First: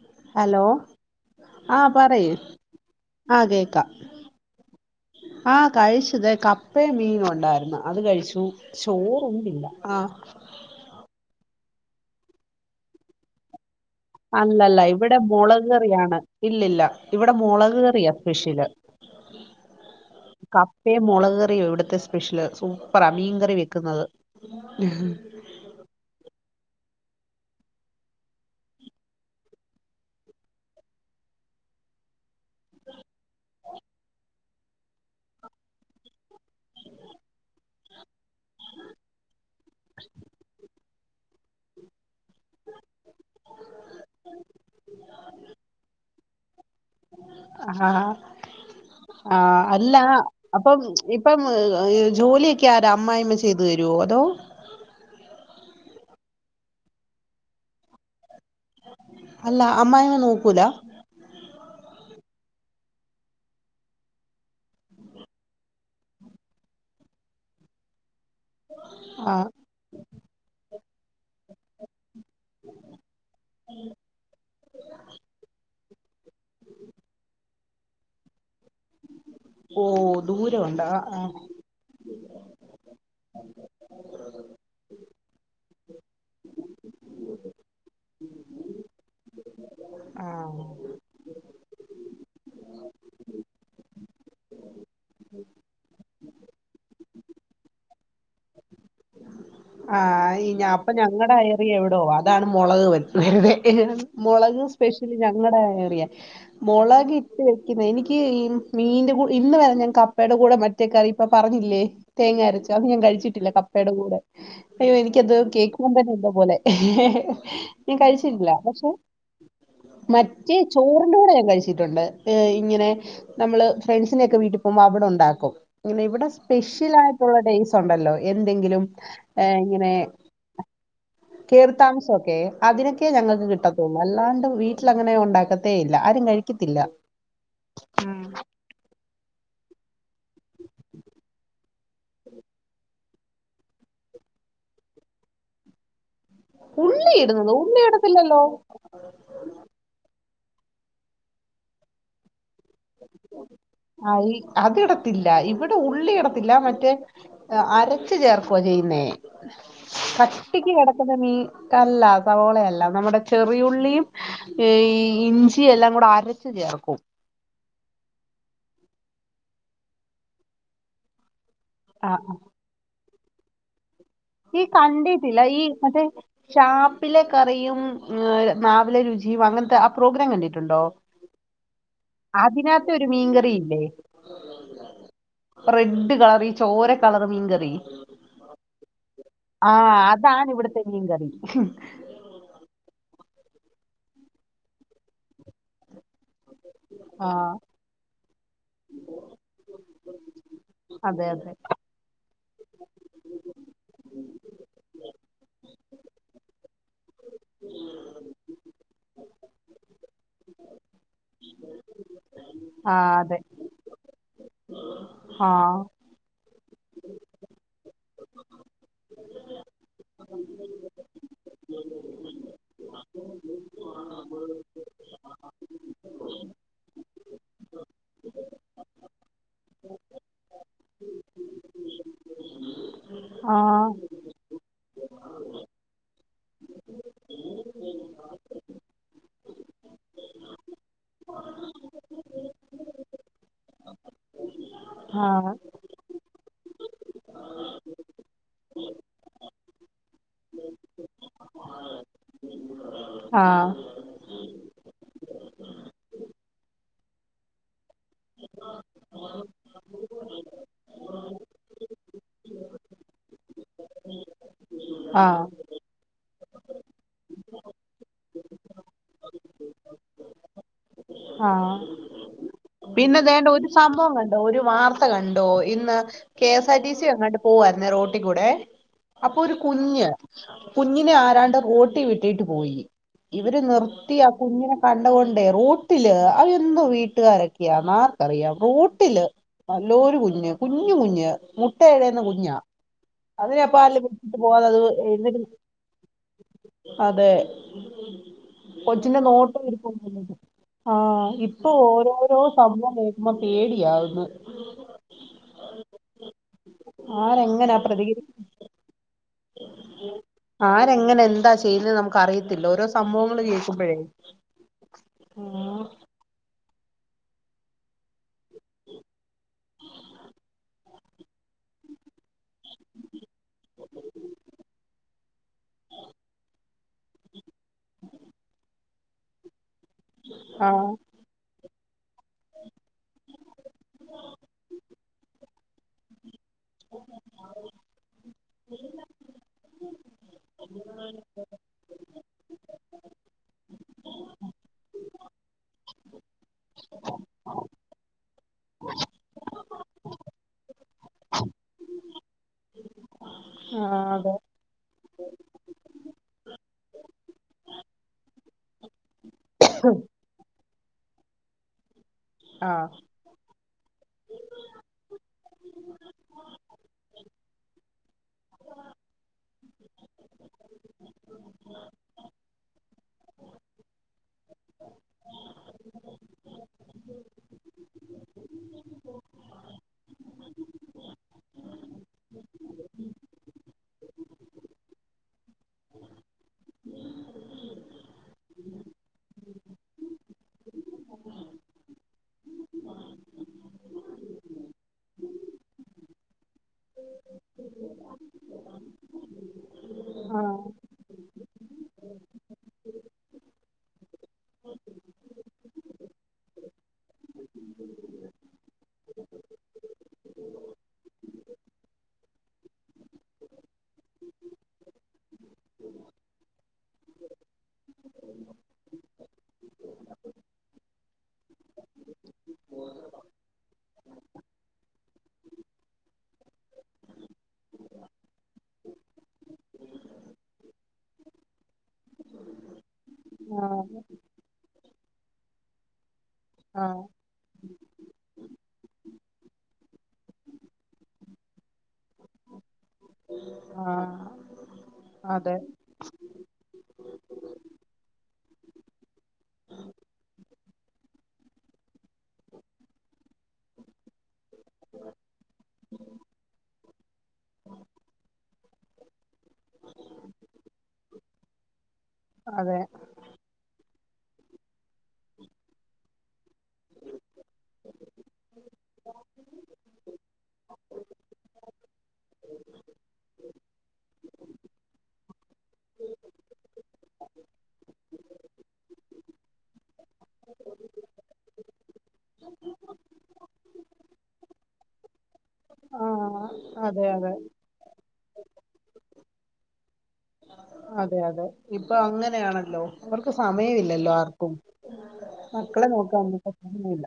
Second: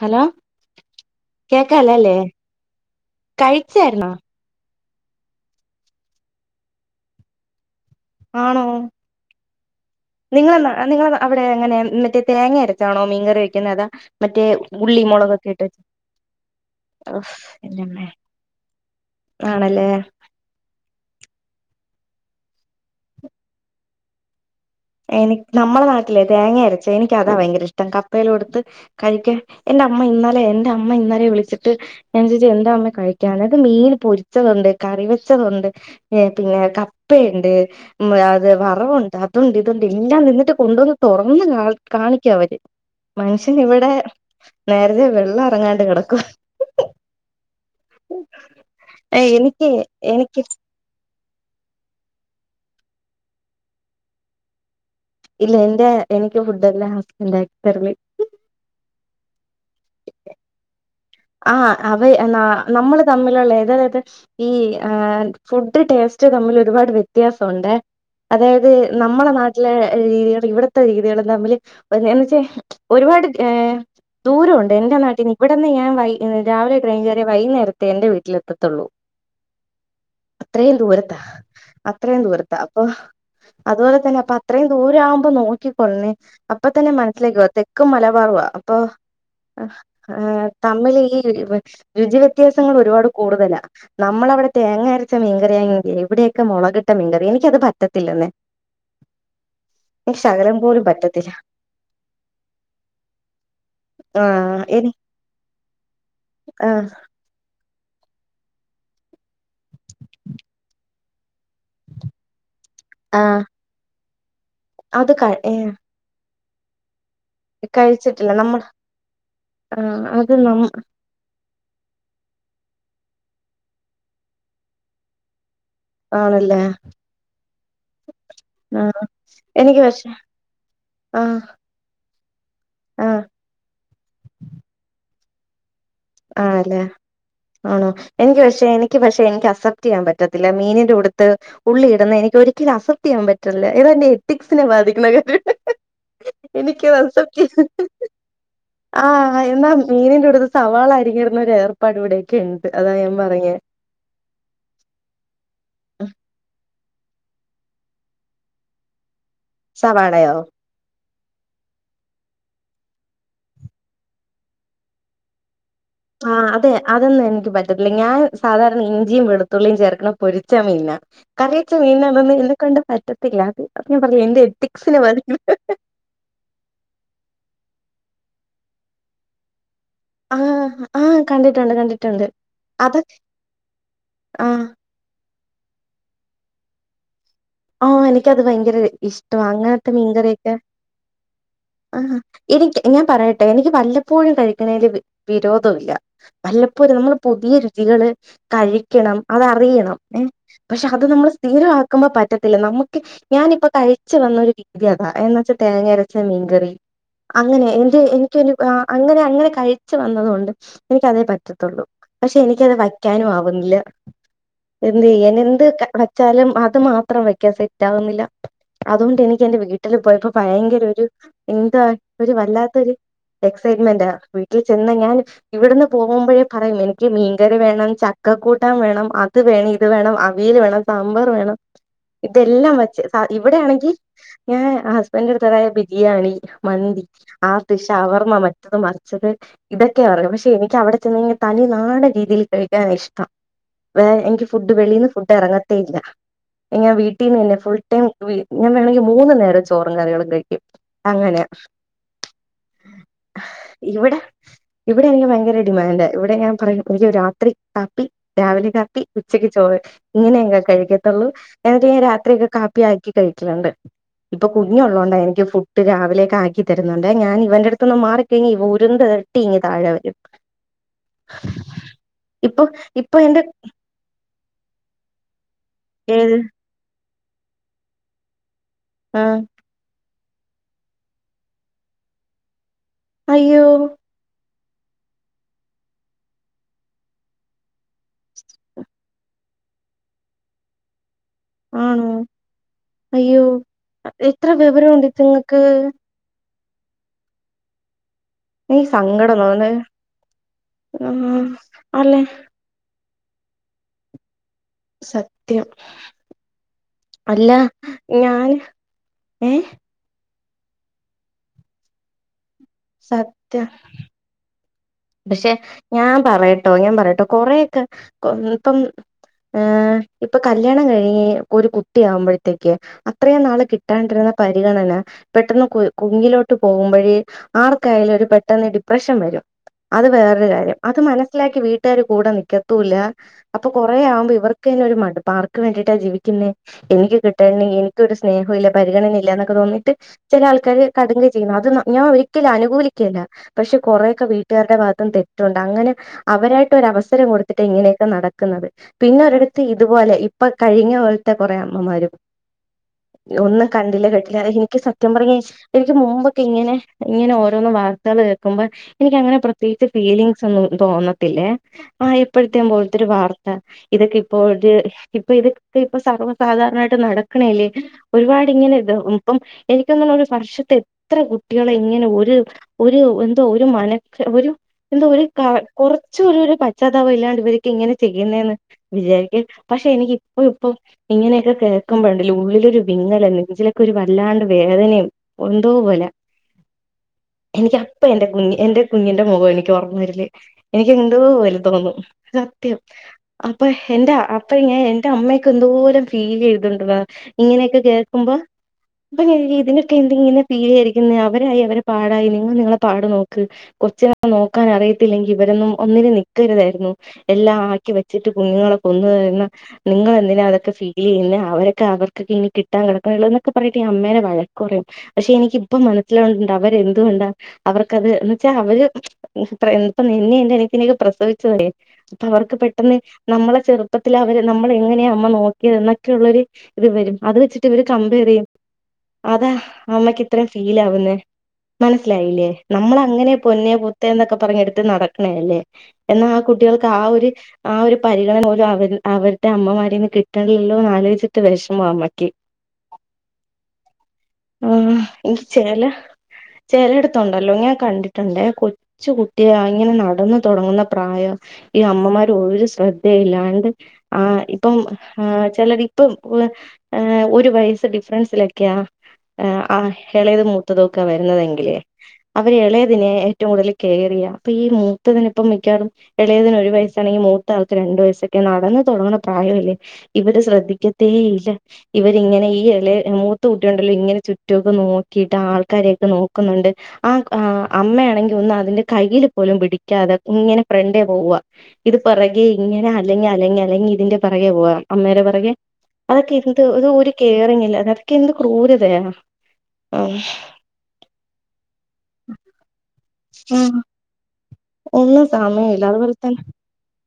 Hello ആഹ് കേക്കാലല്ലേ പറയ് കഴിച്ചായിരു ന്നോ ആ കഴിച്ചത് കപ്പയും മീന ഉണ്ടായിരുന്നു അത് കഴിച്ചു ആണോ ഷോറ ഇില്ല ആ നിങ്ങളെ നിങ്ങളെ അവിടെ എങ്ങനെ മറ്റേ തേങ്ങ അരച്ചാണോ മീൻ കറി വഴിക്കുന്നതാ അല്ലല്ല ഇവിടെ മുളക്ക കേറിയാണ് ഇല്ലല്ല ഇവിടെ മുളക് എന്റെമ്മേ കേയറിയാ സ്പെഷ്യല് ആണല്ലേ പ മുളക്കറിയോ ഇവിടത്തെ സ്പെഷ്യല് സൂപ്പറാ മീൻ കറി വെക്കുന്നത് എനി നമ്മുടെ നാട്ടിലേ തേങ്ങ എനിക്കതാ ഭയങ്കര ഇഷ്ടം കപ്പൽ കൊടുത്ത് കഴിക്കാൻ എന്റെ അമ്മ ഇന്നലെ എന്റെ അമ്മ ഇന്നലെ വിളിച്ചിട്ട് ാ എന്താമ്മ കഴിക്കാാന് ത് മീൻ പൊരിച്ചതുണ്ട് കറി വെച്ചതുണ്ട് പിന്നെ കപ്പുണ്ട് അത് വറവുണ്ട് അത ഇതുണ്ട് ഇല്ലാ നിന്നിട്ട് കൊണ്ടുവന്ന് തൊറന്ന് കാ കാണിക്കും അവര് മനുഷ്യൻ ഇവിടെ നേരത്തെ വെള്ളം എറങ്ങാണ്ട് കെടക്കുവാര്ന്ന് ആഹ് ആ എനിക്ക് അല്ല എനിക്ക് അപ്പം ഇപ്പം ജോലി ക്കാരാ അമ്മായിയമ്മ ചെയ്തു തരുവോ അതോ ഇല്ല എൻ്റെ എനിക്ക് ഫുഡ് എല്ലാം ഹസ്ബൻൻ്റാ ആക്കി തരല് അല്ല അമ്മായിനെ നോക്കൂല ആഹ് അവ ന നമ്മള് തമ്മിലുള്ള അതായത് ഈ ആ ഫുഡ് ടേസ്റ്റ് തമ്മില് ഒരുപാട് വിത്യാസം ഉണ്ടേ അതായത് നമ്മളെ ആഹ് നാട്ടിലെ രീതികള് ഇവിടെ ത്ത രീതികളും തമ്മില് ഒരേ ത്തെ ഒരുപാട് ഏ ദൂരവൊണ്ട് എന്റെ നാട്ടീന്ന് ഇവിടെന്ന് ഞാൻ വൈ രാവിലെ ട്രെയിൻ കേറിയാ വൈകുന്നേരത്തെ എന്റെ വീട്ടിൽ എത്തത്തൊള്ളൂ ഓ അത്രയും ദൂരമുണ്ട് ദൂരത്ത ആഹ് അത്രയും ദൂരത്താ അപ്പൊ അതുപോലെ തന്നെ അപ്പ അത്രയും ദൂരം ആവുമ്പോ നോക്കി ഒന്നി അപ്പത്തന്നെ മനസ്സിലാക്കിക്കോ തെക്കും മലബാറുവാ അപ്പൊ അഹ് ആ ആഹ് ആഹ് തമിളിൽ ഈ [unintelligible] രുചി വിത്യാസങ്ങൾ ഒരുപാട് കൂടുതലാ നമ്മളവിടെ തേങ്ങ അരച്ച മീൻകറിയാന്നെങ്കി ഇവിടെയൊക്കെ മൊളകിട്ട മീൻകറി എനിക്കത് പറ്റത്തില്ലന്നെ ആഹ് ഞ അപ്പൊ ഞങ്ങടെ എറിയ എവിടോ അതാണ് മുളക് [unintelligible] മുളക് ആഹ് എനി സ്പെഷ്യല് ഞങ്ങടെ ഏറിയ ആഹ് മൊളകിട്ട് എനിക്ക് ഈ മീന്റെ കൂ ഇന്ന് വരെ ഞാൻ കപ്പേടെ കൂടെ മറ്റേ കറി ഇപ്പം പറഞ്ഞില്ലേ തേങ്ങ അരച്ച അത് ഞാൻ ആഹ് കഴിച്ചിട്ടില്ല കപ്പേടെ കൂടെ അയ്യോ അത് ക എനിക്കത് ഏഹ് കേക്കുമ്പം തന്നെ എന്തോ പോലെ ഞാൻ കഴിച്ചിട്ടില്ല പക്ഷെ ആഹ് അത് മറ്റേ നം ചോറിന്റൂടെ ഞാൻ കഴിച്ചി ത്തിട്ടുണ്ട് ഇങ്ങനെ നമ്മള് ഫ്രണ്ട്സിൻ്റൊക്കെ വീട്ടി പോവുമ്പോ അവിടെ ഉണ്ടാക്കും ഇങ്ങനെ ഇവിടെ ആണല്ലേ സ്പെഷ്യൽ ആയിട്ടുള്ള ഡേയ്സ് ഒണ്ടല്ലോ എന്തെങ്കിലും ആഹ് എനിക്ക് എങ്ങനെ പക്ഷെ ആഹ് കേറി താമസം ക്കെ അതിനൊക്കെ ആഹ് ഞങ്ങൾക്ക് കിട്ടത്തുള്ളൂ അല്ലാണ്ട് വീട്ടിൽ അങ്ങനെ ഉണ്ടാ ആ അല്ലേ ആണോ എനിക്ക് പക്ഷെ എനിക്ക് പക്ഷെ എനിക്ക് അസ പ്റ്റെയ്യാൻ പറ്റത്തില്ല മീനിന്റെ ഉടുത്ത് ഉള്ളി ഇടുന്നെ എനിക്ക് ഒരിക്കലും അസെപ്റ്റ് ചെയ്യാൻ പറ്റത്തില്ല ഏതാ എന്റെ എത്തിക്സിനെ ബാധിക്കുന്ന കാര്യ എനിക്ക് ഉള്ളി അസപ്റ്റ് ഇടുന്നത് ഉള്ളി [unintelligible] ഇടത്തില്ലല്ലോ ആഹ് എന്നാ മീനിന്റെ ഉടുത്ത് സവാളായി [unintelligible] ഇടുന്ന ഒരു ഏർപ്പാട് ഇവിടെയൊക്കെ ഉണ്ട് അതാ ഞാൻ പറഞ്ഞെ ആ അതിടത്തില്ല ഇവിടെ ഉള്ളിയിടത്തില്ല മറ്റേ അരച്ച ചേർക്ക ചെയ്യുന്നേ സവാളയോ കട്ടിക്ക് കെട [unintelligible] അല്ല സവാളയല്ല നമ്മുടെ ചെറിയുള്ളിയും ഇഞ്ചി എല്ലാം കൂടെ ആ അരച്ച് അതെ ചേർക്കും അതന്നാ എനിക്ക് പ റ്റത്തില്ല ഞാൻ സാധാരണ ഇഞ്ചിയും വെളുത്തുള്ളിയും ചേർക്കണ പൊരിച്ച മീന കറിവെച്ച ആ ആ. മീന്നതോന്ന് എന്നെ കൊണ്ട് പറ്റ പില്ല അത് ഞാൻ പറഞ്ഞില്ലേ എന്റെ ഈ എത്തിക്സിനെ ബാധിക്കും കണ്ടിട്ടില്ല ഈ മറ്റേ ഷാപ്പിലെ കറിയും നാവിലെ രുചിയും അങ്ങനത്തെ പ്രോഗ്രാം ആ കണ്ടിട്ടുണ്ടോ ആഹ കണ്ടിട്ടുണ്ട് കണ്ടിട്ടുണ്ട് അതിനകത്ത് അത ഒരു മീൻകറി ഇല്ലേ ആഹ റെഡ് കളർ ഈ ചോര കളർ മീ ആഹ എനിക്കത് ഭയങ്കര ഇഷ്ടവാ ആ അങ്ങനത്തെ അതാണ് മീൻകറിയൊക്കെ ഇവിടുത്തെ മീൻകറി ആ എനിക്ക് ഞാൻ പറയ ട്ടെ എനിക്ക് വല്ലപ്പോഴും കഴിക്കണെൽ വിരോധമില്ല വല്ലപ്പോലും നമ്മള് ആ പുതിയ രുചികള് കഴിക്കണം അതറിയണം ഏ പക്ഷെ അത് അതെ നമ്മൾ അതെ സ്ഥിരമാക്കുമ്പോ പറ്റ നമക്ക് ഞാനിപ്പ കഴിച്ചു വന്ന ഒരു രീതി അതാ എന്ന വച്ചാൽ തേങ്ങ അരച്ച മീൻകറി അങ്ങനെ എന്റെ എനിക്കൊ അങ്ങനെ അങ്ങനെ കഴിച്ചു വന്നത കൊണ്ട് എനിക്കതേ പറ്റത്തുള്ളൂ പക്ഷെ എനിക്കത് ആ വയ്ക്കാനും അതെ ആവുന്നില്ല എന്തെയ്യാൻ ആ എന്ത് വെച്ചാലും മ ത മാ ത്രം വെക്കാൻ സെറ്റ് ആവുന്നില്ല അതുകൊണ്ട് എനിക്ക് എന്റെ വീട്ടില് പോയപ്പോ ഭയങ്കര ഒരു എന്താ ഒരു വല്ലാത്തൊ ഒരു എക്സൈറ്റ്മെന്റ് വീട്ടിൽ ചെന്ന ഞൻ ഇവിടുന്ന് പോകുമ്പോഴേ പറയും എനിക്ക് മീൻകറി വേണം ചക്കക്കൂട്ടൻ വേണം അത് വേണം ഇത് വേണം അവിയൽ വേണം സാമ്പാർ വേണം ഇതല്ലാം വച്ച ആ ഇവിടെയാണെങ്കി ഞാൻ ഹസ്ബൻഡ് അടുത്തതായ ബിരിയാണി മന്തി ആർത് ഷവർമ്മ മറ്റത് മറിച്ചത് ഇതൊക്കെയാ പറയായും പക്ഷെ എനിക്ക് അവിടെ ചെന്ന തനി നാട രീതിയിൽ കഴിക്കാനാ ഇഷ്ടം വേ എങ്കി ഫുഡ് വെളിൽന്ന് ആ ഫുഡ് ഇറങ്ങത്തേ ഇല്ല ഞാൻ വീട്ടീന്ന് തന്നെ ഫുൾ ടൈം ഞാൻ വേണെങ്കിൽ മൂന്നു നേരം ചോറ കറികൾ കഴിക്കും അങ്ങനെയ ആഹ ഇവിടെ എനിക്ക് ഭയങ്കര ഡിമാൻഡ ഇവിടെ ഞാൻ പറയു എനിക്ക് രാത്രി കാപ്പി രാവിലെ കാപ്പി ഉച്ചക്ക് ചോറ് ഇങ്ങനെങ്ങാ കഴിക്കത്തുള്ളൂ എന്നിട്ട് ഞാൻ രാത്രിയോക്കെ കാപ്പി ആക്കി കഴിക്കല് ണ്ട് ഇപ്പോ കുഞ്ഞുള്ളോണ്ട ആ എനിക്ക് ഫുഡ് രാവിലെ ആക്കി തരുന്നുണ്ടെ ഞാൻ ഇവന്റെ അടുത്തൊന്ന് മാറിക്കഴിഞ്ഞ ഇവൻ ഉരുന്ത്‌ ഇരട്ടി ഇനി താഴെ വരും ആഹ ഇപ്പൊ ഇപ്പൊ പിന്നെ േ എന്റെ ദണ്ട്ദഒരു സംഭവം വേന്ന ഒരു വാർത്ത കണ്ട [unintelligible] ഇന്ന് ഏത് കെ എസ് ആർടി സി എങ്ങാണ്ട് പോ പോവായിരുന്നേ റോട്ടി കൂടെ ആ അപ്പൊ ഒരു കുഞ്ഞ് കുഞ്ഞിനെ ആരാണ്ട് റോട്ടി വിട്ടിട്ട് പോയി ഇവര് അയ്യോ നിർത്തിയാ കുഞ്ഞിനെ കണ്ട്കൊണ്ടേ റോട്ട് ട്ടില് അ എന്നോ വീട്ടുകാരൊക്ക്യാന്നാർക്കറിയാം റൂട്ടില് നല്ലോരു കുഞ്ഞ് കുഞ്ഞ് കുഞ്ഞ് മുട്ട ആണോ എഴന്ന കുഞ്ഞാ അയ്യോ അതിനെപ്പ എത്ര വിവരമുണ്ട് [unintelligible] ഇതുങ്ങക്ക് അതെ എനിക്ക് കൊച്ചിന്റെ നോട്ട [unintelligible] ആഹ അല്ലേ മ്മ പേടിയാവന്ന് സത്യം അല്ല ആരെങ്ങനാ പ്രതികരി ഞാൻ ഏഹ് ആരെ ങ്ങനെ എന്താ ചെയ്യുന്നത് നമുക്ക് അറിയ ത്തില്ല ഓരോ സംഭവങ്ങള് സത്യം കേൾക്കുമ്പഴേ പക്ഷെ ഞാൻ പറയട് ട്ടോ ഞാൻ പറയാട്ടോ കൊറെയൊക്കെ ഇപ്പം ഹ് ഇപ്പൊ കല്യാണം കഴിഞ്ഞ് ഒരു കുട്ടിയാകുമ്പഴത്തേക്ക് അത്രയും നാള് കിട്ടാണ്ട് ര്ന്ന പരിഗണന പെട്ടെന്ന് കുഞ്ഞിലോട്ട് പോകുമ്പഴേ ആർക്കായാലും ഒരു പെട്ടെന്ന് ഡി പ്രശം വരും അത് വേറൊരു കാര്യം ആഹ് അത് മനസ്സിലാക്കി വീ ട്ടര് കൂടെ നിക്കത്തൂല്ല അപ്പൊ കൊറ ആവുമ്പോ ഇവർക്ക്ന്നെ ഒരു മടുപ്പ ആർക്ക് വേണ്ടിയിട്ടാ ജീവിക്കുന്നേ എനിക്ക് കിട്ടേണ്ടി എനിക്കൊരു സ്നേഹുല്ല പരിഗണന ഇല്ല എന്നൊക്കെ തോന്നി ട്ട് ചെല ആള് [unintelligible] കടുംകൈ ചെയ്യുന്ന അത് ഞാ ഒരി ക്കലും അനുകൂലിക്കല്ല പക്ഷെ കുറെക്കെ വെ കുട്ടുകാരുടെ ഭാഗത്തും തെറ്റുണ്ട് അങ്ങനെ അവരായിട്ടൊവസരം കൊടുത്തിട്ട് ഇങ്ങനെയൊക്കെ നടക്കുന്നത് പിന്നെ ഒരുത്തി ഇത് പോലെ ഇപ്പ കഴിഞ്ഞ പോലെത്തെ കുറെ അമ്മമാരും ഒന്ന് ആഹ് കണ്ടില്ലാ അതെ കേട്ടില്ലാ എനിക്ക് സത്യം പറഞ്ഞ എനിക്ക് മുമ്പൊക്കെ ഇങ്ങനെ ഇങ്ങനെ ഒരോന്ന് വാർത്തള് കേൾക്കുമ്പ എനിക്കങ്ങനെ പ്രത്യേകിച്ച് ഫീലിങ്സ് ഒന്നും തോന്നത്തില്ലേ ആ ഇപ്പോഴത്തേ ആഹ് പോലത്തെൊരു വാർത്ത ഇതൊക്കെ പ്പൊര് ഇപ്പ ഇതൊക്കെ ഇപ്പ സർവ്വസാധാരണായിട്ട് നടക്കണല്ലേ ഒരുപാട് ഇങ്ങനെ ഇ ഇപ്പം എനിക്കൊന്ന ഒരു വർഷത്തെ എത്ര കുട്ടികളെ ഇങ്ങനെ ഒരു ഒരുഎന്തോ ഒരു മന ഒരു എന്താ ഒരു ക കുറച്ച ഒരു ഒരു പശ്ചാത്താാവം ഇല്ലാണ്ട് ഇവർക്ക് ഇങ്ങനെ ചെയ്യുന്നെന്ന് വിചാരിക്ക പക്ഷെ എനിക്ക് ഇപ്പോ ഇപ്പോ ഇങ്ങനെയൊക്കെ കേ ക്കുമ്പോ ഉള്ളിലൊരു വിങ്ങല നെഞ്ചിലൊക്കെ ഒരു വല്ലാണ്ട് വേദനയും എന്തോ പോലെ എനിക്ക് അപ്പ എന്റെ കുഞ്ഞ് എന്റെ കുഞ്ഞിന്റെ മുഖം എനിക്ക് ഓർമ്മ വരല് എനിക്ക് എന്തോ പോലെ തോന്നും സത്യം അപ്പോ എന്റെ അപ്പ ഞാൻ എന്റെ അമ്മയൊക്കൊ എന്തോരം ഫീൽ ചെയ്തുണ്ട് ടാ ഇങ്ങനെയൊക്കെ കേൾക്കുമ്പ [unintelligible] ഇതിനാ എന്ത് ഇങ്ങനെ ആഹ് [unintelligible] അവരായി അവരെ പാടായി നിങ്ങള് നിങ്ങളെ പാടു നോക്ക് കൊച്ചിനെ നോക്കാൻ അറിയത്തില്ലെങ്കി ഇവരൊന്നും ഒന്നിനും നിക്കരുതായിരുന്നു എല്ലാം ആക്കി വെച്ചിട്ട് കുഞ്ഞുങ്ങളെ കൊന്നുതിന്ന നിങ്ങളെന്തിനാ അതൊക്കെ ഫീൽ ചെയ്യുന്നേ അവരൊക്കെ അവർക്കൊക്കെ ഇനി കിട്ടാൻ കിടക്ക്ന്നേ ഒള്ള് എന്നൊക്കെ പറയട്ട് അമ്മേനെ വഴക്ക് പറയും പക്ഷെ എനിക്കിപ്പ മനസിലാവ്ണ്ട് അവരെ എന്തുകൊണ്ടാ അവർക്കത് അപ്പഴ്ത്തേക്ക് [unintelligible] നിന്നെ എന്റനിയത്തിനെ ഒക്കെ പ്രസവിച്ചതല്ലേ അപ്പോ അവർക്ക് പെട്ടെന്ന് നമ്മളെ ചെറുപ്പത്തിൽ അവര് നമ്മളെ എങ്ങനെയാണ് അമ്മ നോക്കിയത് എന്നൊക്കെ ഉള്ളൊരു ഇത്‌ വെരും അത് വെച്ചിട്ട് ഇവര് കംമ്പയർ ചെയ്യും അതാ അമ്മക്ക് ഇത്രേം ഫീൽ ആവുന്നേ മനസ്സിലായില്ലേ നമ്മ പൊന്നെ ആഹ് പുത്ത എന്നൊക്കെ പറഞ്ഞെടുത്ത് നട ക്ക്ണല്ലേ എന്നാൽ ആ കുട്ടികൾക്ക് ആ ആഹ് ഒരു ആ ഒരു പരിഗണന പോലും അവര് അവർ റ്റേ അമ്മമാരിന്ന് കിട്ടണില്ലോ എന്ന് ആലോചിട്ട് വിഷമമാ അമ്മക്ക് ആഹ് ആഹ് ഇനി അതെ ചെല ചെലടുത്തുണ്ടല്ലോ ഞാൻ കണ്ടി എന്റെ കൊച്ചു കു ട്ടിയ ഇങ്ങനെ നടന്ന തുടങ്ങുന്ന പ്രായം ഈ അമ്മമാര് ഒരു ശ്രദ്ധയിലാ ന്ത് ആ ഇപ്പം ആഹ് ചെലര് ഇപ്പം ആഹ് ഒരു വയസ്സ് ഡിഫറൻസില ക്ക്യ ആ ആഹ് എളയത് മൂത്തതൊക്കെ വരുന്നതെങ്കിലേ അവര് എള അതെ ഏറ്റോം കൂടുതൽ കെയർ ചെയ്യ അപ്പോ ഈ മൂത്തത്തിന് ഇപ്പം മിക്കവാറും എളയതിന് ഒരു വയസാണെങ്കി മൂത്തആൾക്ക് രണ്ടു വയസ്സൊക്കെ നടന്ന് തുടങ്ങണ പ്രായമല്ലേ ഇവര് ശ്രദ്ധിക്കത്തേ ഇല്ല ഇവരിങ്ങനെ ഈ എളേ മൂത്ത കൂട്ടിയൊണ്ടല്ലോ ഇങ്ങനെ ചുറ്റുമക്കെ നോക്കിയിട്ട് ആൾക്കാരെയൊക്കെ നോക്കുന്നോണ്ട് ആഹ് ആഹ് അമ്മയാണെങ്കി ഒന്നും അതിന്റെ കയ്യില് പോലും പിടിക്കാതെ ഇങ്ങനെ ഫ്രണ്ടേ പോവാ ഇത് പിറകെ ഇങ്ങനെ അല്ലെങ്കി അ അല്ലെങ്കി അല്ലെങ്കിൽ ഇതിന്റെ പെറകെ പോവാം അമ്മേടെ പെറകെ അതൊക്കെ ആഹ് എന്ത് ഇത് അതെ ഒരു അതെ കെയറിങ് ഇല്ല അ ഇതൊക്ക എന്ത് ക്രൂരതയാ ആഹ് അതെ അതെ ഇപ്പൊ അങ്ങനെയാണല്ലോ അവർക്ക് സമയമില്ലല്ലോ ആർ ക്കും ഒന്നും സമയമില്ല മക്കളെ അതുപോലെ നോക്കാനൊന്നും തന്നെ ഇപ്പോ സമയില്ല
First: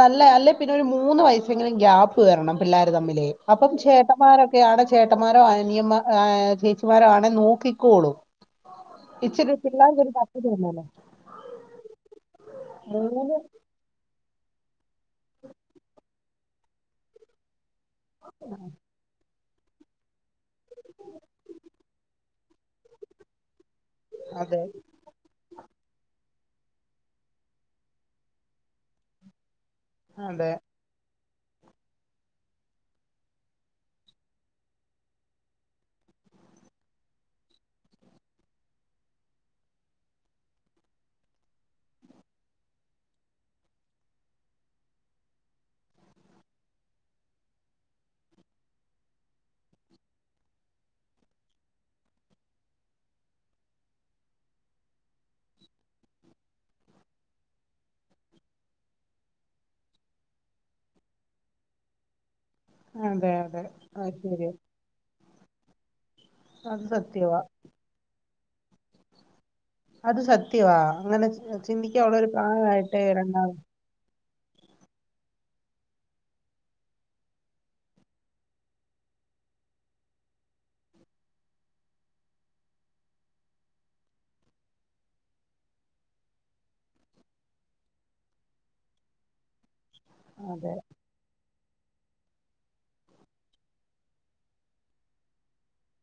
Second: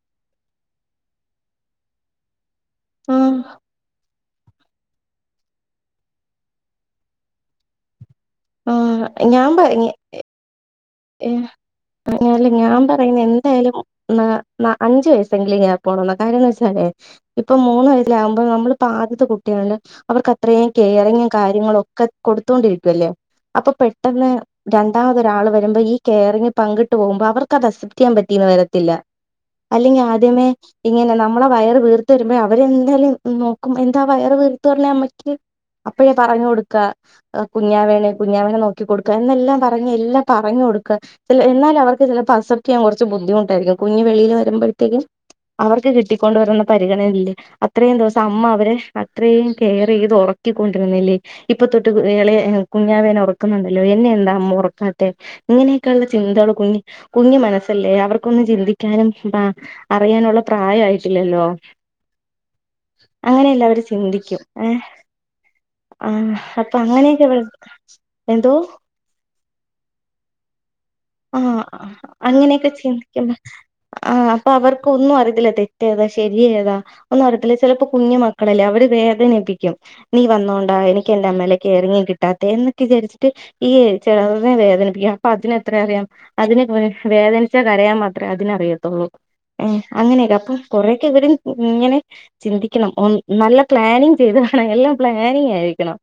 നല്ല അല്ലെ പിന്നെ ഒരു മൂന്ന് വയസെങ്കിലും ഗ്യാപ്പ് വരണം പിള്ളേർ തമ്മിലേ ആഹ് അപ്പം ചേട്ടാ ന്മാരൊക്കെയാണ് ചേട്ടന്മാരോ അനിയമ്മ ആഹ് ചേച്ചി മാരോ ആണെ നോക്കിക്കോളും ആഹ് ഞാൻ ഇച്ചിരി പറഞ്ഞ് പിള്ളേർക്കൊരു പക്വത വന്നാലാ ഏഹ് ഐ അല്ല ഞാൻ പറയുന്നെ മൂന്ന് എന്തായാലും ആ ആ അഞ്ചു വയസെങ്കില ഇങ്ങനെ പോണം കാര്യന്ന് വെച്ചേ ഇപ്പൊ മൂന്ന് വയസൽാവകുമ്പോ നമ്മള് പാ കുട്ടികണ്ട് അവർക്ക് അത്രയും കെയറിങ്ങും കാര്യങ്ങളും ഒക്കെ കൊടുത്തോണ്ടിരിക്കുവല്ലേ അപ്പൊ പെട്ട അതെ രണ്ടാമതൊരാൾ വ ഈ കെയറിങ് പങ്കിട്ട് പോകുമ്പോൾ അവർക്ക് അത് അക്സെപ്റ്റ് ചെയ്യാൻ പറ്റീന്ന് വരത്തില്ല അല്ലെങ്കിൽ ആദ്യമേ അതെ ഇങ്ങനെ നമ്മ നമ്മളെ വയറ് വീർത്ത വരുമ്പോൾ അവരെന്തായാലും നോക്കും എന്താ വയർ വീർത്തു വരുന്നേ അമ്മയ്ക്ക് അപ്പഴേ പറഞ്ഞു കൊടുക്കുക കുഞ്ഞാവേന കുഞ്ഞാവേനെ നോക്കിക്ക കൊടുക്കുക എന്നെല്ലാം പറഞ്ഞഞ് എല്ല പറഞ്ഞ കൊടുക്കുക എന്നാൽ അവർക്ക് ചിലപ്പോ അക്സെപ്റ്റ് ചെയ്യാൻ കുറച്ച് ബുദ്ധിമുട്ടായിരിക്കും കുഞ്ഞഞ് വെളിയിൽ വരുമ്പോഴത്തേക്കും അവർക്ക് കിട്ടിക്കൊണ്ട് വരുന്ന പരിഗണനയില്ലേ അത്രയും ദിവസം അമ്മ അവരെ അത്രയും കെയർ ചെയ്ത് ഉറക്കിക്കൊണ്ടിരുന്നില്ലേ ഇപ്പൊ തൊട്ട് ഇളെ കുഞ്ഞാവേന ഉറക്കുന്നുണ്ടല്ലോ എന്നെ എന്താ അമ്മ ഉറക്കാ മെ ഇങ്ങനെയൊക്കെയ ഉള്ള ചിന്തകള് കുഞ്ഞി കുഞ്ഞി മനസ്സല്ലേ അവർക്കൊന്നും ചിന്തിക്കാനും അറിയാനുള്ള പ്രായയിട്ടില്ലല്ലോ അതെ അതെ അങ്ങനെയല്ല അവര് അത് ചിന്തിക്കും ശരിയാ ഏ ആ അപ്പൊ അത് അങ്ങനെയൊക്കെ ഇടെ സത്യവാ എന്തോ അത് സത്യവാ അങ്ങനെ ആ ചി- ചിന്തിക്കാനുള്ള ഒരു അങ്ങനെയൊക്കെ പ്രായമായിട്ടേ ചിന്തിക്കുമ്പോ രണ്ടാമ ആ അപ്പൊ അവർക്ക് ഒന്നും അറിതില്ല തെ റ്റേതാ ശരിയഏതാ ഒന്നും പറരത്തില്ല ചിലപ്പോ കുഞ്ഞു മക്കളല്ലേ അവര് വേദനിപ്പിക്കും നീ വന്നോൊണ്ടാ എനിക്ക് എൻന്റെറെ അമ്മയുടെ കെയറിങ് കിട്ടാത്ത എന്നക്കെ വിചാരിച്ചിട്ട് ഈ ചെറുതിനെ വേദനിപ്പിക്കും അപ്പൊ അതിന അതിനെന്തറിയാം അതിന് വേദനിച്ചാൽ കരയാൻ മാത്രമേ അതിനറിയത്തുള്ളൂ അങ്ങനെയൊക്കെ അപ്പം അതെ കൊറൊക്കെ ഇവര് ഇങ്ങനെ ചിന്തിക്കണം നല്ല പ്ലാനിങ് ചെയ്ത് വേണം എല്ലാം പ്ലാനിങ് ആയിരിക്കണം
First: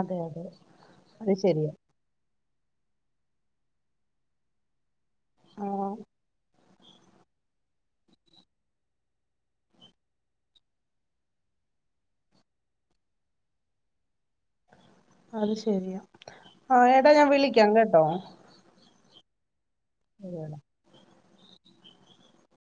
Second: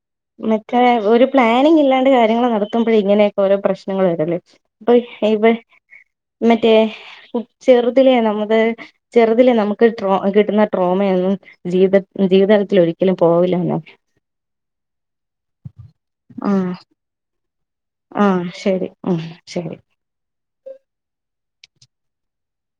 അതെ അതെ മറ്റേ ഒരു അത് ശരിയാ പ്ലാനിങ് ഇല്ലാണ്ട് കാര്യങ്ങൾ നടത്ത വളർത്തുമ്പോൾ ഇങ്ങനെയൊക്ക ഓരോ പ്രശ്നങ്ങളും വരല്ലേ [unintelligible] ആ മറ്റേ ഉ ചെറുതിലേ നമ്മത് ചെറുതിലേ നമുക്ക് ട്രോ കിട്ടുന്ന ട്രോമയൊന്നും ജീത ജീവിതലത്തി ഒരിക്കലും പോവില്ലന്നോ അത് ശെരിയാ ആ എടാ ഞാൻ വിള ആഹ ശരി ആ ശരി ശരിയെടാ